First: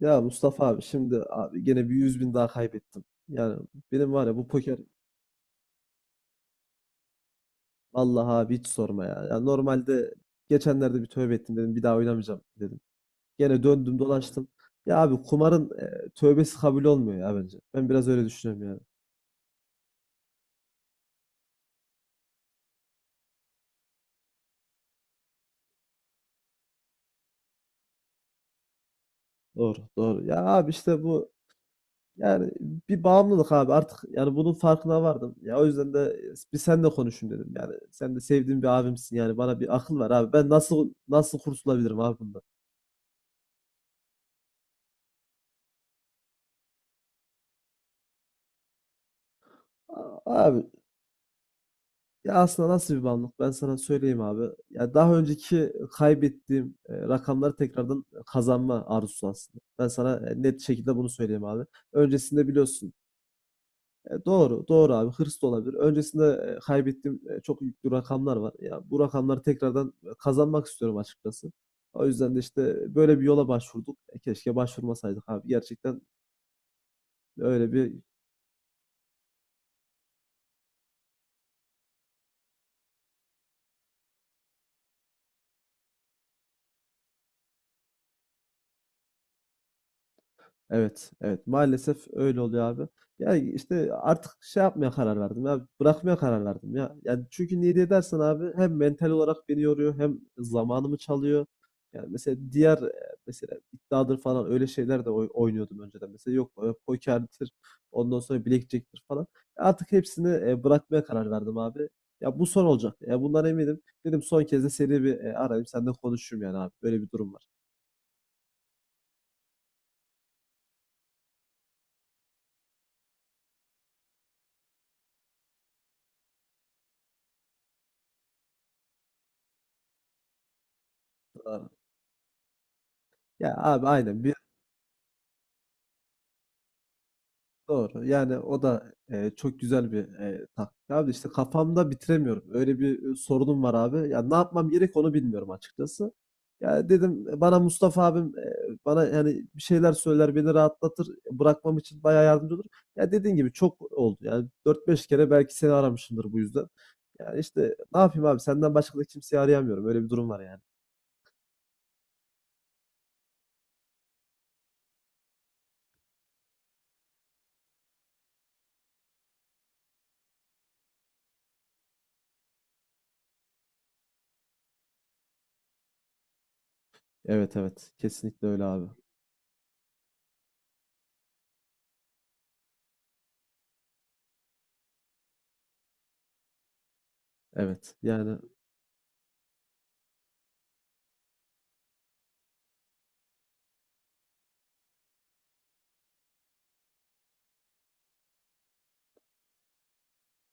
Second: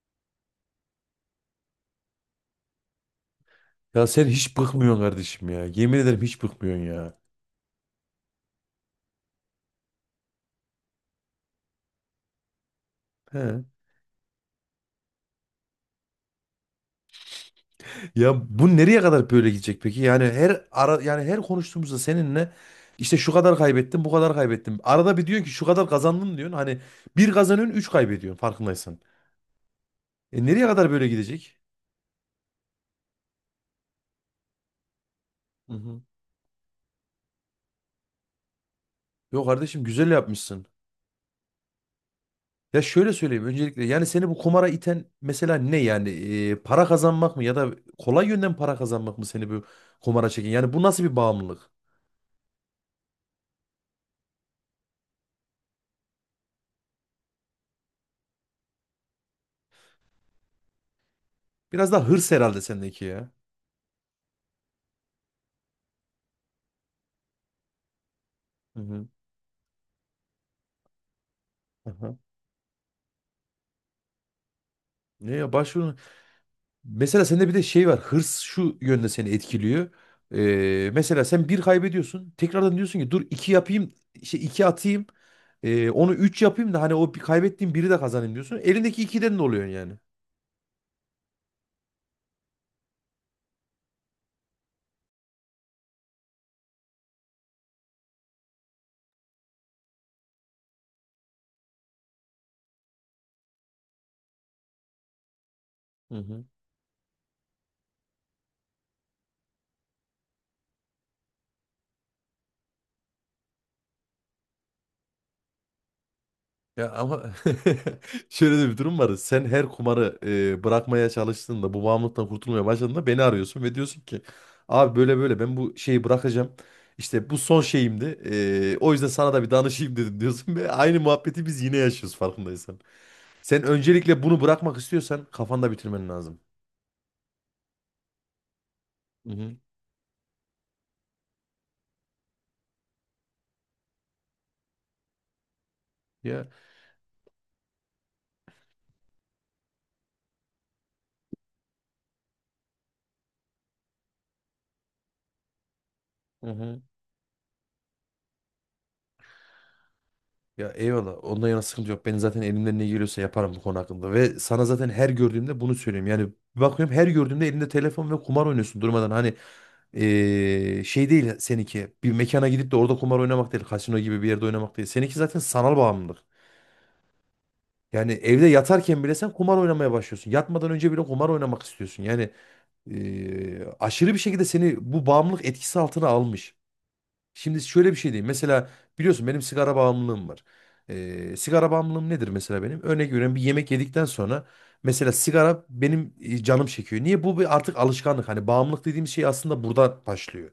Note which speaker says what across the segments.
Speaker 1: Ya Mustafa abi, şimdi abi gene bir 100.000 daha kaybettim. Yani
Speaker 2: Ya
Speaker 1: benim
Speaker 2: sen
Speaker 1: var ya, bu
Speaker 2: hiç
Speaker 1: poker.
Speaker 2: bıkmıyorsun kardeşim ya. Yemin ederim hiç bıkmıyorsun ya.
Speaker 1: Allah abi, hiç sorma ya. Ya normalde geçenlerde bir tövbe ettim, dedim bir daha oynamayacağım dedim. Gene
Speaker 2: He.
Speaker 1: döndüm dolaştım. Ya abi kumarın tövbesi kabul olmuyor ya bence. Ben biraz öyle
Speaker 2: Ya
Speaker 1: düşünüyorum
Speaker 2: bu
Speaker 1: yani.
Speaker 2: nereye kadar böyle gidecek peki? Yani her ara yani her konuştuğumuzda seninle işte şu kadar kaybettim, bu kadar kaybettim. Arada bir diyorsun ki şu kadar kazandın diyorsun. Hani bir kazanıyorsun, üç kaybediyorsun farkındaysan.
Speaker 1: Doğru doğru. Ya
Speaker 2: E nereye
Speaker 1: abi
Speaker 2: kadar
Speaker 1: işte
Speaker 2: böyle
Speaker 1: bu,
Speaker 2: gidecek?
Speaker 1: yani bir bağımlılık abi artık, yani bunun farkına vardım. Ya o
Speaker 2: Hı
Speaker 1: yüzden de
Speaker 2: hı.
Speaker 1: bir senle konuşayım dedim. Yani sen de sevdiğim bir abimsin, yani
Speaker 2: Yok
Speaker 1: bana bir
Speaker 2: kardeşim
Speaker 1: akıl ver
Speaker 2: güzel
Speaker 1: abi. Ben
Speaker 2: yapmışsın.
Speaker 1: nasıl kurtulabilirim abi bundan?
Speaker 2: Ya şöyle söyleyeyim öncelikle yani seni bu kumara iten mesela ne yani? Para kazanmak mı ya da kolay yönden para kazanmak mı seni bu
Speaker 1: A-
Speaker 2: kumara çeken?
Speaker 1: Abi
Speaker 2: Yani bu nasıl bir bağımlılık?
Speaker 1: Ya aslında nasıl bir bağımlılık? Ben sana söyleyeyim abi. Ya daha önceki kaybettiğim rakamları tekrardan kazanma arzusu aslında. Ben sana net şekilde bunu söyleyeyim abi.
Speaker 2: Biraz daha hırs
Speaker 1: Öncesinde
Speaker 2: herhalde
Speaker 1: biliyorsun.
Speaker 2: sendeki ya.
Speaker 1: Doğru, doğru abi. Hırs da olabilir. Öncesinde kaybettiğim çok yüklü rakamlar var.
Speaker 2: Hı
Speaker 1: Ya bu
Speaker 2: hı.
Speaker 1: rakamları tekrardan kazanmak istiyorum açıkçası. O
Speaker 2: Aha.
Speaker 1: yüzden de işte böyle bir yola başvurduk. Keşke başvurmasaydık
Speaker 2: Ne
Speaker 1: abi.
Speaker 2: ya başvurun.
Speaker 1: Gerçekten
Speaker 2: Mesela sende bir de
Speaker 1: öyle
Speaker 2: şey
Speaker 1: bir.
Speaker 2: var. Hırs şu yönde seni etkiliyor. Mesela sen bir kaybediyorsun. Tekrardan diyorsun ki dur iki yapayım. Şey iki atayım. Onu üç yapayım da hani o bir kaybettiğim biri de kazanayım diyorsun. Elindeki ikiden de oluyorsun yani.
Speaker 1: Evet, evet. Maalesef öyle oluyor abi. Ya işte artık şey yapmaya karar verdim ya. Bırakmaya karar verdim ya. Yani çünkü niye diye dersen abi, hem mental olarak beni yoruyor, hem zamanımı çalıyor. Yani mesela diğer mesela iddiadır falan öyle şeyler de oynuyordum önceden.
Speaker 2: Hı
Speaker 1: Mesela
Speaker 2: hı.
Speaker 1: yok pokerdir, ondan sonra blackjack'tir falan. Artık hepsini bırakmaya karar verdim abi. Ya bu son olacak. Ya bundan eminim. Dedim son kez de seni bir arayayım, senden konuşayım yani abi.
Speaker 2: Ya
Speaker 1: Böyle bir
Speaker 2: ama
Speaker 1: durum var.
Speaker 2: şöyle de bir durum var. Sen her kumarı bırakmaya çalıştığında, bu bağımlılıktan kurtulmaya başladığında beni arıyorsun ve diyorsun ki abi böyle böyle ben bu şeyi bırakacağım. İşte bu son şeyimdi. E, o yüzden sana da bir danışayım dedim diyorsun ve aynı muhabbeti biz
Speaker 1: Abi,
Speaker 2: yine yaşıyoruz farkındaysan.
Speaker 1: ya
Speaker 2: Sen
Speaker 1: abi aynen.
Speaker 2: öncelikle bunu bırakmak istiyorsan kafanda bitirmen lazım.
Speaker 1: Doğru. Yani o da,
Speaker 2: Hı hı.
Speaker 1: çok güzel bir, taktik abi. İşte kafamda bitiremiyorum. Öyle bir, sorunum var abi. Ya, ne yapmam gerek onu bilmiyorum açıkçası.
Speaker 2: Ya.
Speaker 1: Ya, dedim, bana Mustafa abim, bana, yani, bir şeyler söyler, beni rahatlatır, bırakmam için bayağı yardımcı olur. Ya, dediğin gibi çok oldu. Yani, 4-5 kere belki seni aramışımdır bu
Speaker 2: Hı
Speaker 1: yüzden.
Speaker 2: hı.
Speaker 1: Yani, işte, ne yapayım abi? Senden başka da kimseyi arayamıyorum. Öyle bir durum var yani.
Speaker 2: Ya eyvallah. Ondan yana sıkıntı yok. Ben zaten elimden ne geliyorsa yaparım bu konu hakkında. Ve sana zaten her gördüğümde bunu söylüyorum. Yani bir bakıyorum her gördüğümde elinde telefon ve kumar oynuyorsun durmadan. Hani şey değil seninki. Bir mekana gidip de orada kumar oynamak değil. Kasino gibi bir yerde oynamak değil. Seninki zaten sanal bağımlılık.
Speaker 1: Evet, evet.
Speaker 2: Yani evde
Speaker 1: Kesinlikle öyle abi.
Speaker 2: yatarken bile sen kumar oynamaya başlıyorsun. Yatmadan önce bile kumar oynamak istiyorsun. Yani aşırı bir şekilde seni bu bağımlılık etkisi altına almış. Şimdi şöyle bir
Speaker 1: Evet.
Speaker 2: şey diyeyim.
Speaker 1: Yani.
Speaker 2: Mesela biliyorsun benim sigara bağımlılığım var. Sigara bağımlılığım nedir mesela benim? Örnek veriyorum, bir yemek yedikten sonra mesela sigara benim canım çekiyor. Niye? Bu bir artık alışkanlık. Hani bağımlılık dediğimiz şey aslında burada başlıyor.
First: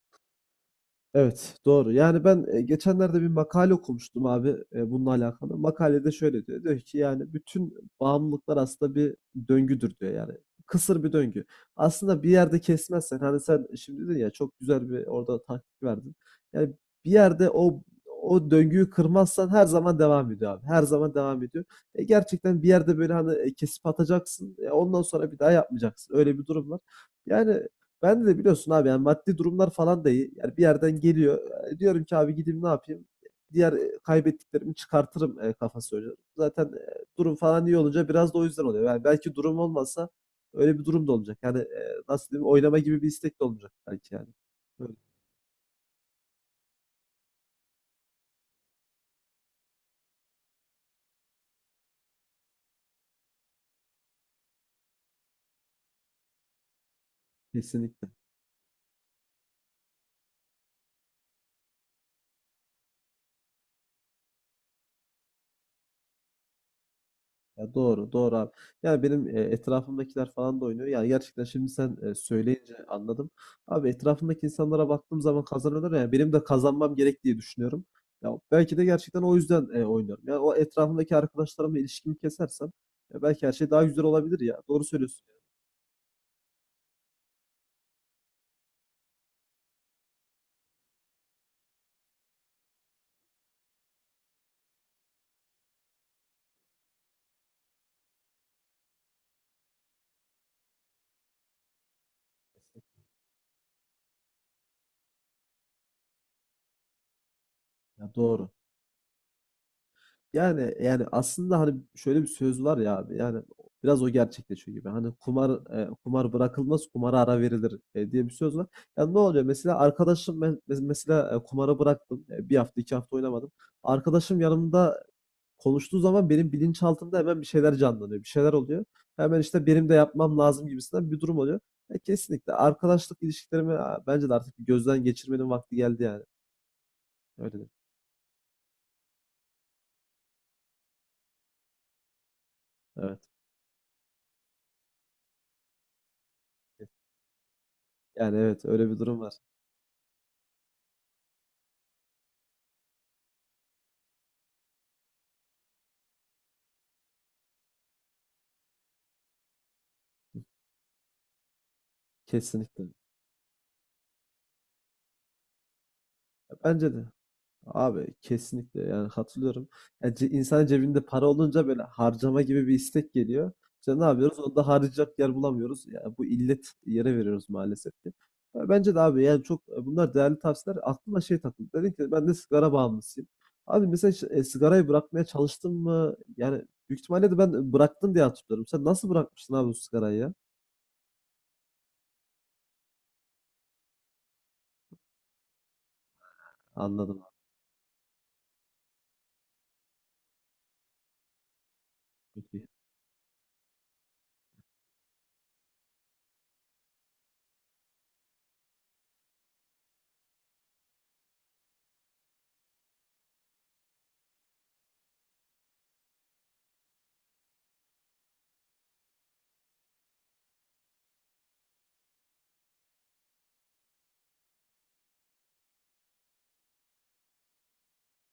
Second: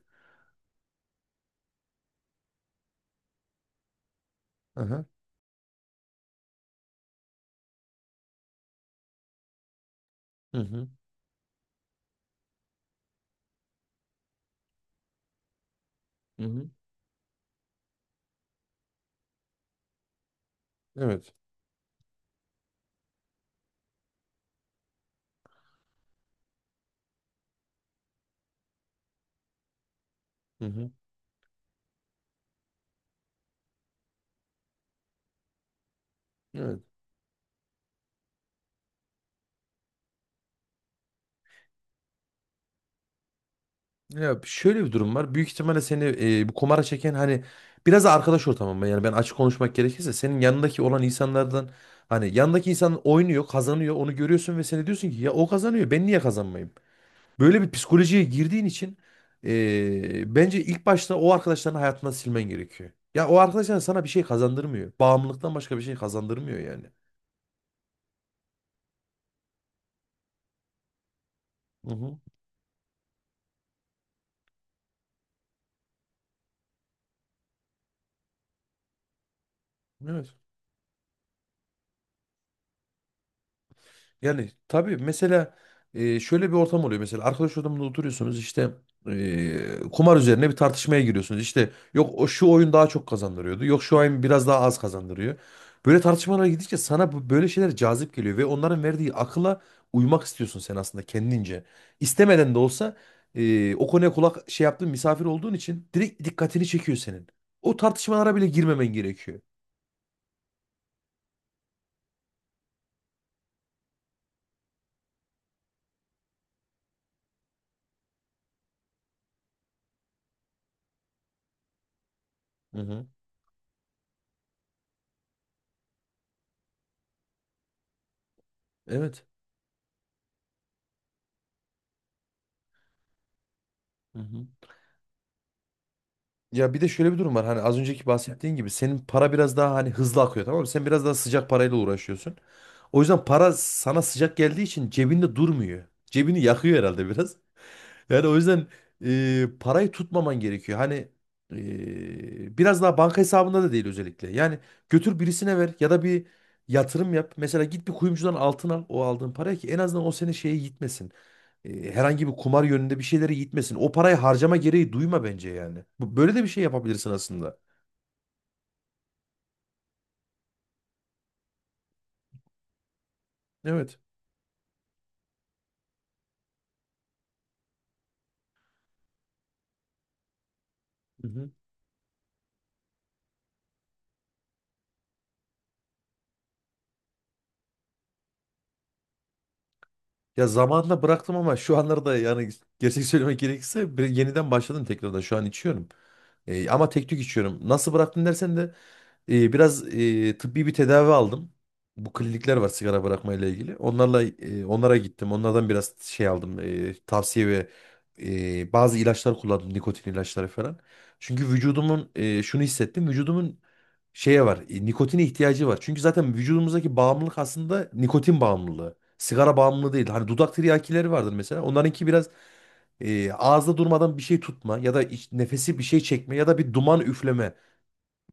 Speaker 1: Evet, doğru. Yani ben geçenlerde bir makale okumuştum abi
Speaker 2: Aha.
Speaker 1: bununla alakalı. Makalede şöyle diyor. Diyor ki yani bütün bağımlılıklar aslında bir döngüdür diyor yani.
Speaker 2: Hı hı.
Speaker 1: Kısır bir döngü. Aslında bir yerde kesmezsen hani sen şimdi dedin ya, çok güzel bir orada taktik verdin.
Speaker 2: Hı hı.
Speaker 1: Yani bir yerde o döngüyü kırmazsan her zaman devam ediyor abi. Her zaman
Speaker 2: Evet.
Speaker 1: devam ediyor. Gerçekten bir yerde böyle hani kesip atacaksın. Ondan sonra bir daha yapmayacaksın. Öyle bir durum var. Yani ben de biliyorsun abi, yani maddi durumlar falan da iyi. Yani bir
Speaker 2: Hı hı.
Speaker 1: yerden geliyor. Diyorum ki abi gideyim ne yapayım? Diğer kaybettiklerimi çıkartırım kafası oynuyor. Zaten
Speaker 2: Evet.
Speaker 1: durum falan iyi olunca biraz da o yüzden oluyor. Yani belki durum olmasa öyle bir durum da olacak. Yani nasıl diyeyim, oynama gibi bir istek de olmayacak belki yani.
Speaker 2: Ya şöyle bir
Speaker 1: Öyle.
Speaker 2: durum var. Büyük ihtimalle seni bu kumara çeken hani biraz da arkadaş ortamı. Yani ben açık konuşmak gerekirse senin yanındaki olan insanlardan hani yanındaki insan oynuyor, kazanıyor, onu görüyorsun ve sen de diyorsun ki ya o kazanıyor, ben niye kazanmayayım? Böyle bir
Speaker 1: Kesinlikle.
Speaker 2: psikolojiye girdiğin için bence ilk başta o arkadaşlarını hayatından silmen gerekiyor. Ya o arkadaşlar sana bir şey kazandırmıyor. Bağımlılıktan başka bir şey kazandırmıyor yani.
Speaker 1: Ya doğru, doğru abi. Yani benim etrafımdakiler falan da oynuyor. Yani gerçekten şimdi
Speaker 2: Hı
Speaker 1: sen
Speaker 2: hı.
Speaker 1: söyleyince anladım. Abi etrafımdaki insanlara baktığım zaman kazanıyorlar ya. Benim de kazanmam gerek diye düşünüyorum. Ya belki de gerçekten o yüzden oynuyorum.
Speaker 2: Evet.
Speaker 1: Yani o etrafımdaki arkadaşlarımla ilişkimi kesersem ya belki her şey daha güzel olabilir
Speaker 2: Yani
Speaker 1: ya. Doğru
Speaker 2: tabii
Speaker 1: söylüyorsun.
Speaker 2: mesela şöyle bir ortam oluyor. Mesela arkadaş ortamında oturuyorsunuz işte kumar üzerine bir tartışmaya giriyorsunuz. İşte yok o şu oyun daha çok kazandırıyordu. Yok şu oyun biraz daha az kazandırıyor. Böyle tartışmalara gidince sana böyle şeyler cazip geliyor ve onların verdiği akıla uymak istiyorsun sen aslında kendince. İstemeden de olsa o konuya kulak şey yaptığın misafir olduğun için direkt dikkatini çekiyor senin. O
Speaker 1: Ya
Speaker 2: tartışmalara bile
Speaker 1: doğru.
Speaker 2: girmemen gerekiyor.
Speaker 1: Yani aslında hani şöyle bir söz var ya abi, yani biraz o gerçekleşiyor gibi. Hani kumar kumar bırakılmaz, kumara ara verilir diye bir söz var. Yani ne oluyor mesela arkadaşım, ben mesela kumarı bıraktım. E, bir
Speaker 2: Hı
Speaker 1: hafta iki
Speaker 2: hı.
Speaker 1: hafta oynamadım. Arkadaşım yanımda konuştuğu zaman benim bilinçaltımda hemen bir şeyler canlanıyor, bir şeyler oluyor.
Speaker 2: Evet.
Speaker 1: Hemen işte benim de yapmam lazım gibisinden bir durum oluyor. Kesinlikle arkadaşlık ilişkilerimi bence de artık bir gözden geçirmenin vakti geldi yani.
Speaker 2: Ya bir de şöyle bir durum var.
Speaker 1: Öyle,
Speaker 2: Hani
Speaker 1: değil mi?
Speaker 2: az önceki bahsettiğin gibi senin para biraz daha hani hızlı akıyor, tamam mı? Sen biraz daha sıcak parayla uğraşıyorsun. O
Speaker 1: Evet.
Speaker 2: yüzden para sana sıcak geldiği için cebinde durmuyor. Cebini yakıyor herhalde biraz. Yani o
Speaker 1: Yani evet,
Speaker 2: yüzden
Speaker 1: öyle bir durum var.
Speaker 2: parayı tutmaman gerekiyor. Hani biraz daha banka hesabında da değil özellikle. Yani götür birisine ver ya da bir yatırım yap. Mesela git bir kuyumcudan altın al o aldığın parayı ki en azından o seni şeye gitmesin. E, herhangi bir kumar
Speaker 1: Kesinlikle.
Speaker 2: yönünde bir şeylere gitmesin. O parayı harcama gereği duyma bence yani. Böyle de bir şey
Speaker 1: Bence de.
Speaker 2: yapabilirsin aslında.
Speaker 1: Abi kesinlikle, yani katılıyorum. Yani insan cebinde para olunca böyle harcama gibi bir istek geliyor.
Speaker 2: Evet.
Speaker 1: İşte ne yapıyoruz? Onu da harcayacak yer bulamıyoruz. Yani bu illet yere veriyoruz maalesef ki. Ya bence de abi, yani çok bunlar değerli tavsiyeler. Aklıma
Speaker 2: Hı
Speaker 1: şey
Speaker 2: hı.
Speaker 1: takıldı. Dedin ki ben de sigara bağımlısıyım. Abi mesela hiç, sigarayı bırakmaya çalıştın mı? Yani büyük ihtimalle de ben bıraktım diye hatırlıyorum. Sen nasıl bırakmıştın abi bu sigarayı ya?
Speaker 2: Ya zamanında bıraktım ama şu anlarda yani gerçek söylemek gerekirse yeniden başladım tekrardan. Şu an içiyorum. E, ama tek tük
Speaker 1: Anladım abi.
Speaker 2: içiyorum. Nasıl bıraktın dersen de biraz tıbbi bir tedavi aldım. Bu
Speaker 1: Çok
Speaker 2: klinikler
Speaker 1: iyi.
Speaker 2: var sigara bırakmayla ilgili. Onlarla onlara gittim. Onlardan biraz şey aldım. Tavsiye ve bazı ilaçlar kullandım. Nikotin ilaçları falan. Çünkü vücudumun şunu hissettim. Vücudumun şeye var. Nikotine ihtiyacı var. Çünkü zaten vücudumuzdaki bağımlılık aslında nikotin bağımlılığı. Sigara bağımlılığı değil. Hani dudak tiryakileri vardır mesela. Onlarınki biraz ağızda durmadan bir şey tutma ya da nefesi bir şey çekme ya da bir duman üfleme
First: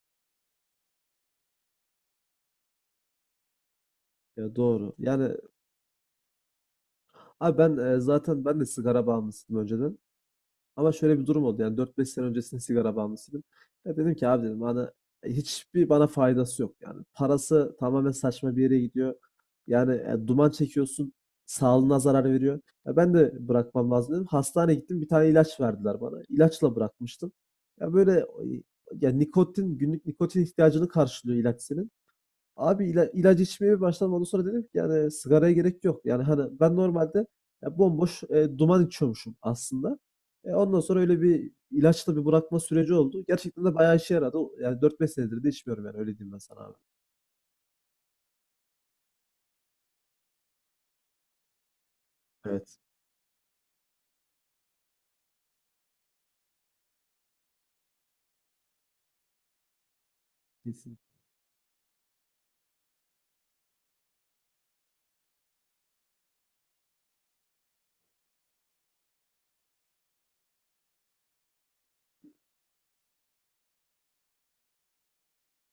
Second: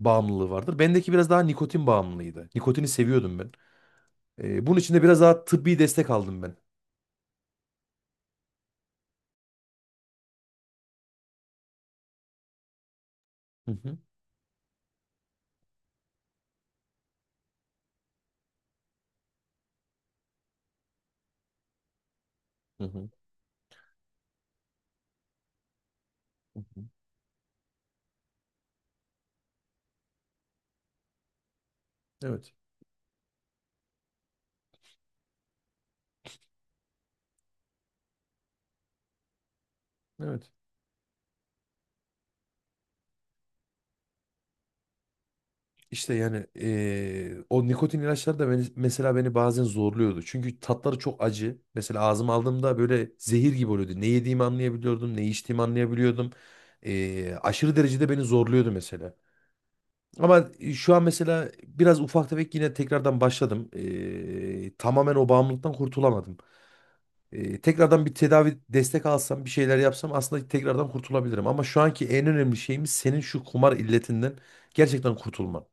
Speaker 2: bağımlılığı vardır. Bendeki biraz daha nikotin bağımlılığıydı. Nikotini seviyordum ben.
Speaker 1: Ya
Speaker 2: Bunun için
Speaker 1: doğru.
Speaker 2: de biraz
Speaker 1: Yani
Speaker 2: daha tıbbi destek aldım ben.
Speaker 1: abi ben zaten ben de sigara bağımlısıydım önceden. Ama şöyle bir durum oldu, yani 4-5 sene öncesinde sigara bağımlısıydım.
Speaker 2: Hı
Speaker 1: Ya
Speaker 2: hı,
Speaker 1: dedim ki abi, dedim bana hiçbir bana faydası yok yani. Parası tamamen saçma bir yere gidiyor. Yani duman çekiyorsun, sağlığına zarar veriyor.
Speaker 2: hı
Speaker 1: Ya
Speaker 2: hı,
Speaker 1: ben de bırakmam lazım dedim. Hastaneye gittim, bir tane ilaç verdiler bana.
Speaker 2: hı
Speaker 1: İlaçla
Speaker 2: hı.
Speaker 1: bırakmıştım. Ya böyle ya nikotin, günlük nikotin ihtiyacını karşılıyor ilaç senin.
Speaker 2: Evet,
Speaker 1: Abi ilaç içmeye başlamadan sonra dedim ki yani sigaraya gerek yok. Yani hani ben normalde ya bomboş duman içiyormuşum aslında.
Speaker 2: evet.
Speaker 1: Ondan sonra öyle bir ilaçla bir bırakma süreci oldu. Gerçekten de bayağı işe yaradı. Yani 4-5 senedir de içmiyorum, yani
Speaker 2: İşte
Speaker 1: öyle diyeyim ben
Speaker 2: yani
Speaker 1: sana abi.
Speaker 2: o nikotin ilaçları da beni, mesela beni bazen zorluyordu. Çünkü tatları çok acı. Mesela ağzıma aldığımda
Speaker 1: Evet.
Speaker 2: böyle zehir gibi oluyordu. Ne yediğimi anlayabiliyordum, ne içtiğimi anlayabiliyordum. Aşırı derecede beni zorluyordu mesela. Ama şu
Speaker 1: Kesin.
Speaker 2: an mesela biraz ufak tefek yine tekrardan başladım. Tamamen o bağımlılıktan kurtulamadım. Tekrardan bir tedavi destek alsam bir şeyler yapsam aslında tekrardan kurtulabilirim. Ama şu anki en önemli şeyimiz senin şu kumar illetinden gerçekten kurtulman.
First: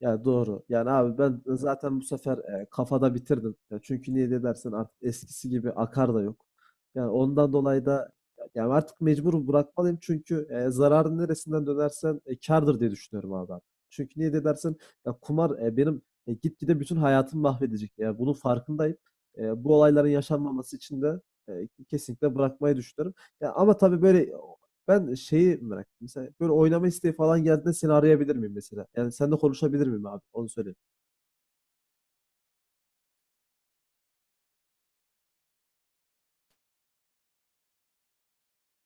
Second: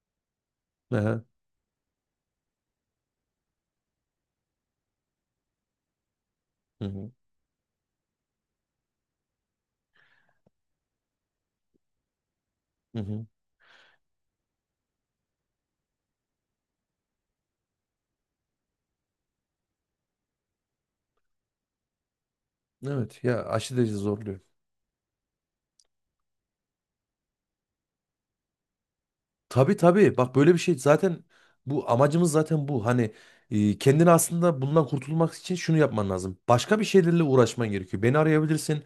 Speaker 1: Ya doğru. Yani abi
Speaker 2: Aha.
Speaker 1: ben zaten bu sefer kafada bitirdim. Ya çünkü niye de dersen artık eskisi gibi akar da yok.
Speaker 2: Hı hı.
Speaker 1: Yani ondan dolayı da yani artık mecbur bırakmalıyım çünkü zararın neresinden dönersen kârdır diye
Speaker 2: Hı hı.
Speaker 1: düşünüyorum abi, ben. Çünkü niye de dersen ya kumar benim gitgide bütün hayatımı mahvedecek. Yani bunun farkındayım. Bu olayların yaşanmaması için de kesinlikle bırakmayı düşünüyorum.
Speaker 2: Evet ya
Speaker 1: Ya ama
Speaker 2: aşırı derece
Speaker 1: tabii böyle
Speaker 2: zorluyor.
Speaker 1: ben şeyi merak ettim. Mesela böyle oynama isteği falan geldiğinde seni arayabilir miyim mesela? Yani seninle
Speaker 2: Tabii
Speaker 1: konuşabilir miyim
Speaker 2: tabii,
Speaker 1: abi?
Speaker 2: bak
Speaker 1: Onu
Speaker 2: böyle bir şey
Speaker 1: söyleyeyim.
Speaker 2: zaten bu amacımız zaten bu. Hani kendini aslında bundan kurtulmak için şunu yapman lazım. Başka bir şeylerle uğraşman gerekiyor. Beni arayabilirsin.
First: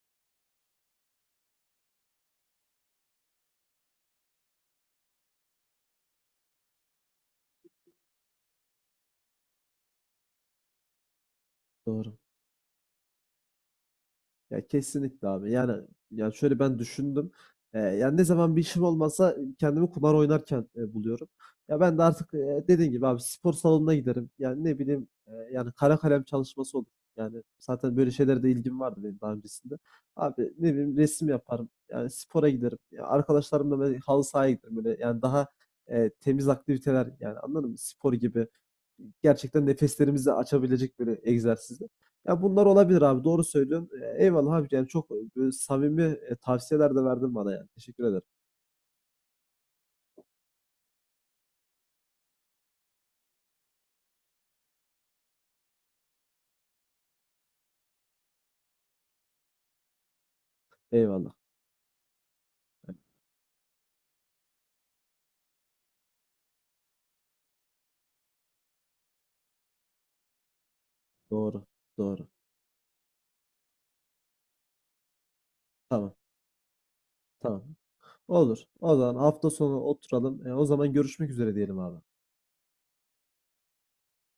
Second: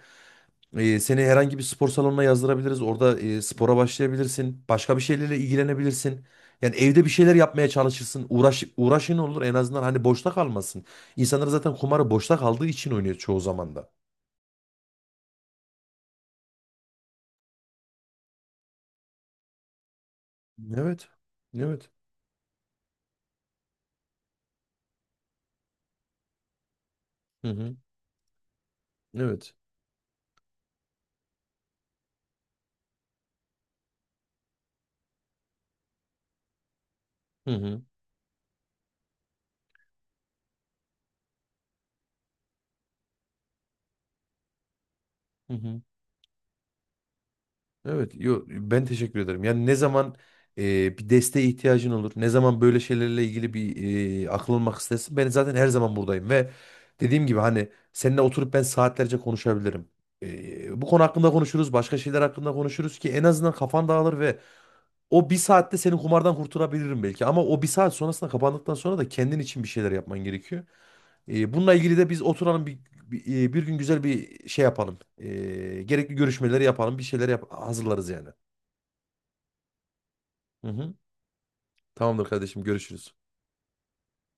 Speaker 2: E, seni herhangi bir spor salonuna yazdırabiliriz. Orada spora başlayabilirsin. Başka bir şeylerle ilgilenebilirsin. Yani evde bir şeyler yapmaya çalışırsın. Uğraş, uğraşın olur en azından hani boşta kalmasın. İnsanlar zaten kumarı
Speaker 1: Doğru.
Speaker 2: boşta kaldığı için oynuyor çoğu zaman da.
Speaker 1: Ya kesinlikle abi. Yani şöyle ben düşündüm. Yani ne zaman bir işim olmasa kendimi kumar oynarken
Speaker 2: Evet.
Speaker 1: buluyorum. Ya
Speaker 2: Evet.
Speaker 1: ben de artık dediğin gibi abi spor salonuna giderim. Yani ne bileyim yani kara kalem çalışması olur. Yani
Speaker 2: Hı hı.
Speaker 1: zaten böyle şeylere de ilgim vardı benim daha
Speaker 2: Evet.
Speaker 1: öncesinde. Abi ne bileyim, resim yaparım. Yani spora giderim. Ya arkadaşlarımla böyle halı sahaya giderim. Böyle yani daha temiz aktiviteler, yani
Speaker 2: Hı
Speaker 1: anladın mı?
Speaker 2: hı.
Speaker 1: Spor gibi gerçekten nefeslerimizi açabilecek böyle egzersizler. Ya bunlar olabilir abi, doğru söylüyorsun. Eyvallah abi, yani çok
Speaker 2: Hı
Speaker 1: böyle
Speaker 2: hı.
Speaker 1: samimi tavsiyeler de verdin bana yani. Teşekkür
Speaker 2: Evet,
Speaker 1: ederim.
Speaker 2: yo, ben teşekkür ederim. Yani ne zaman bir desteğe ihtiyacın olur, ne zaman böyle şeylerle ilgili bir akıl almak istersin, ben zaten her zaman buradayım ve dediğim gibi hani seninle oturup ben saatlerce konuşabilirim. E, bu konu hakkında
Speaker 1: Eyvallah.
Speaker 2: konuşuruz, başka şeyler hakkında
Speaker 1: Evet,
Speaker 2: konuşuruz ki en azından kafan dağılır ve o bir saatte seni kumardan kurtarabilirim belki. Ama o bir saat sonrasında kapandıktan sonra da kendin için bir şeyler yapman gerekiyor. E,
Speaker 1: doğru.
Speaker 2: bununla ilgili de biz
Speaker 1: Doğru.
Speaker 2: oturalım bir gün güzel bir şey yapalım. E,
Speaker 1: Tamam.
Speaker 2: gerekli görüşmeleri yapalım, bir şeyler
Speaker 1: Tamam.
Speaker 2: hazırlarız yani.
Speaker 1: Olur. O zaman hafta sonu oturalım. O
Speaker 2: Hı
Speaker 1: zaman
Speaker 2: hı.
Speaker 1: görüşmek üzere diyelim abi.
Speaker 2: Tamamdır kardeşim, görüşürüz.